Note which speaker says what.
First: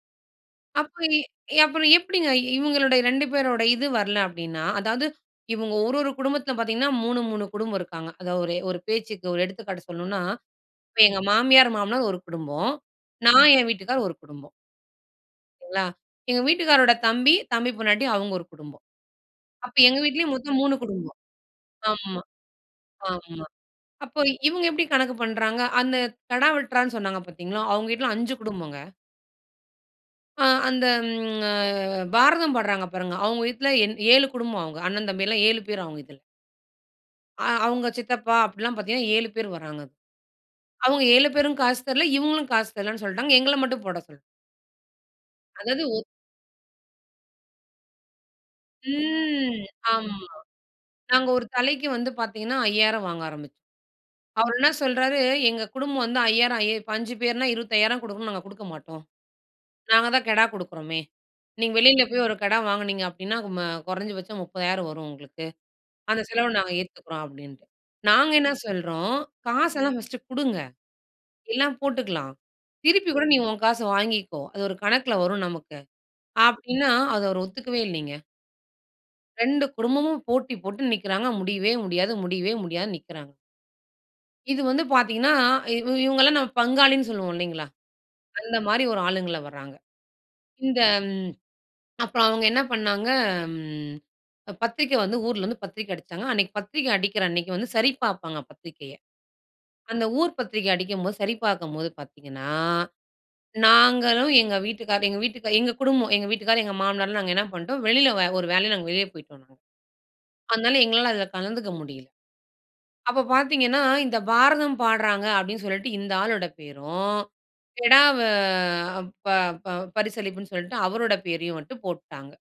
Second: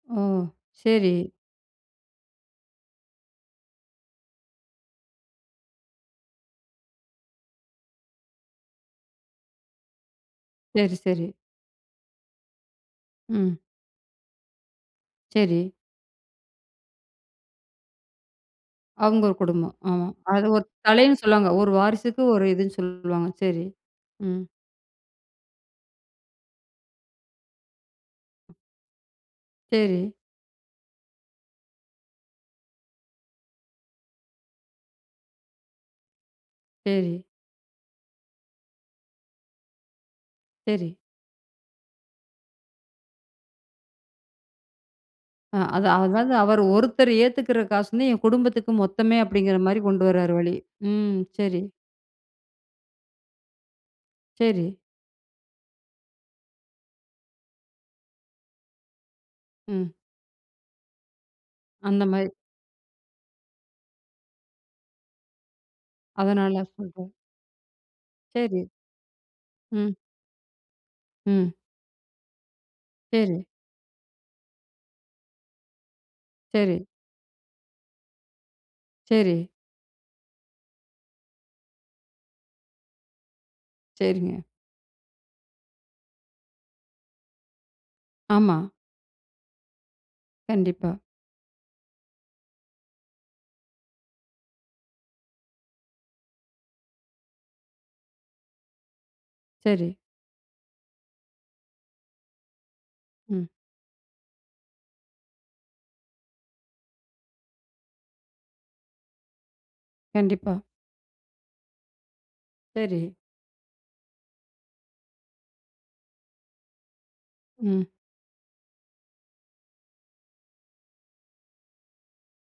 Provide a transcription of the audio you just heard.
Speaker 1: ஓ!
Speaker 2: அப்பவே
Speaker 1: சரி.
Speaker 2: ஏ அப்புறம் எப்படிங்க இவங்களுடைய 2 பேருடைய இது வரல அப்படின்னா, அதாவது இவங்க ஒரு ஒரு குடும்பத்தில பார்த்தீங்கன்னா 3- 3 குடும்பம் இருக்கிறாங்க. அதாவது ஒரு ஒரு பேச்சுக்கு, ஒரு எடுத்துக்காட்டு சொல்லனும்னா,
Speaker 1: சரி,
Speaker 2: இப்ப எங்க
Speaker 1: சரி.
Speaker 2: மாமியார், மாமனார் ஒரு குடும்பம். நான்
Speaker 1: ம்.
Speaker 2: என் வீட்டுக்காரர் ஒரு குடும்பம்.
Speaker 1: சரி.
Speaker 2: சரிங்களா? எங்க வீட்டுக்காரரோட தம்பி, தம்பி பொண்டாட்டி அவங்க ஒரு குடும்பம்.
Speaker 1: அவங்க ஒரு குடும்பம்.
Speaker 2: அப்ப எங்க
Speaker 1: ஆமா,
Speaker 2: வீட்டிலேயும்
Speaker 1: அது
Speaker 2: மொத்தம்
Speaker 1: ஒரு
Speaker 2: 3
Speaker 1: தலைனு
Speaker 2: குடும்பம்.
Speaker 1: சொல்லுவாங்க, ஒரு
Speaker 2: ஆமா.
Speaker 1: வாரிசுக்கு ஒரு இதுன்னு சொல்லுவாங்க.
Speaker 2: ஆமா.
Speaker 1: சரி,
Speaker 2: அப்போ
Speaker 1: ம்.
Speaker 2: இவங்க எப்படி கணக்கு பண்றாங்க, அந்த கெடா வெட்றான்னு சொன்னாங்க பார்த்தீங்களா? அவங்க வீட்ல 5 குடும்பங்க.
Speaker 1: சரி.
Speaker 2: ஆ அந்த, ம்ஹ பாரதம் பாடுறாங்க பாருங்க, அவங்க வீட்ல 7 குடும்பம். அவங்க அண்ணன், தம்பி எல்லாம் 7 பேர் அவங்க இதில.
Speaker 1: சரி.
Speaker 2: அவங்க சித்தப்பா அப்படில்லாம் பார்த்தீங்கன்னா, 7 பேர் வராங்க.
Speaker 1: சரி.
Speaker 2: அவங்க 7 பேரும் காசு தரல. இவங்களும் காசு தரலன்னு சொல்லிட்டாங்க எங்கள மட்டும் போட சொல்
Speaker 1: ஆ, அது,
Speaker 2: அதாவது
Speaker 1: அதாவது அவர் ஒருத்தர் ஏத்துக்கிற காசுல எங் குடும்பத்துக்கு மொத்தமே அப்படிங்கிற
Speaker 2: ம்
Speaker 1: மாரி கொண்டு
Speaker 2: ஆமா.
Speaker 1: வரார் வழி, ம்.
Speaker 2: நாங்க ஒரு
Speaker 1: சரி.
Speaker 2: தலைக்கு வந்து பார்த்தீங்கன்னா 5,000 வாங்க ஆரம்பிச்சோம். அவர் என்ன
Speaker 1: சரி.
Speaker 2: சொல்றாரு எங்க குடும்பம் வந்து 5,000 5 பேர்னா 25,000 குடுக்கணும். நாங்க குடுக்க மாட்டோம்.
Speaker 1: ம்.
Speaker 2: நாங்க தான் கெடா குடுக்குறோமே, நீங்க
Speaker 1: அந்த
Speaker 2: வெளியில போய்
Speaker 1: மாரி.
Speaker 2: ஒரு கெடா வாங்கினீங்க அப்படின்னா கொறஞ்சபட்சம் 30,000 வரும் உங்களுக்கு. அந்த செலவ
Speaker 1: அதனால
Speaker 2: நாங்க
Speaker 1: சொல்றேன்.
Speaker 2: ஏத்துக்கிறோம் அப்படின்ட்டு. நாங்க என்ன
Speaker 1: சரி.
Speaker 2: சொல்றோம்
Speaker 1: ம்.
Speaker 2: காசெல்லாம் ஃபர்ஸ்ட்டு குடுங்க
Speaker 1: ம்.
Speaker 2: எல்லாம் போட்டுக்கலாம். திருப்பி கூட நீ
Speaker 1: சரி.
Speaker 2: உன் காச வாங்கிக்கோ, அது ஒரு கணக்கில வரும் நமக்கு
Speaker 1: சரி.
Speaker 2: அப்படின்னா, அத அவர் ஒத்துக்கவே இல்லைங்க.
Speaker 1: சரி.
Speaker 2: 2 குடும்பமும் போட்டி போட்டு நிக்றாங்க. முடியவே முடியாது, முடியவே முடியாது நிக்றாங்க.
Speaker 1: சரிங்க.
Speaker 2: இது வந்து பார்த்தீங்கன்னா, இவங்கள்லாம் நம்ம பங்காளின்னு சொல்வோம் இல்லிங்களா? அந்த
Speaker 1: ஆமா.
Speaker 2: மாரி ஒரு ஆளுங்கள வராங்க. இந்த
Speaker 1: கண்டிப்பா.
Speaker 2: அப்புறம் அவங்க என்ன பண்ணாங்க, பத்திரிக்கை வந்து ஊர்ல இருந்து பத்திரிக்க அடிச்சாங்க, அன்னைக்கு பத்திரிக்க அடிக்கிற அன்னிக்கு வந்து சரி பார்ப்பாங்க, பத்திரிகைய.
Speaker 1: சரி.
Speaker 2: அந்த ஊர் பத்திரிக அடிக்கும்போது சரி பார்க்கும்போது பார்த்தீங்கன்னா,
Speaker 1: ம்.
Speaker 2: நாங்களும் எங்க வீட்டுக்காரர் எங்க வீட்டுக்கார், எங்க குடும்பம், எங்க வீட்டுக்காரர், எங்க மாமனார்லாம் நாங்க என்ன பண்டோம், வெளியில ஒரு வேலையா நாங்க வெளியே போய்ட்டோம்.
Speaker 1: கண்டிப்பா.
Speaker 2: அதனால எங்களால அதில கலந்துக்க முடியல.
Speaker 1: சரி.
Speaker 2: அப்போ பார்த்தீங்கன்னா, இந்த பாரதம் பாட்றாங்க அப்படின்னு சொல்லிட்டு இந்த ஆளோட பேரும்,
Speaker 1: ம்.
Speaker 2: கெடவ ப ப பரிசளிப்புன்னு சொல்லிட்டு அவருடைய பேரையும் மட்டும் போட்டுட்டாங்க.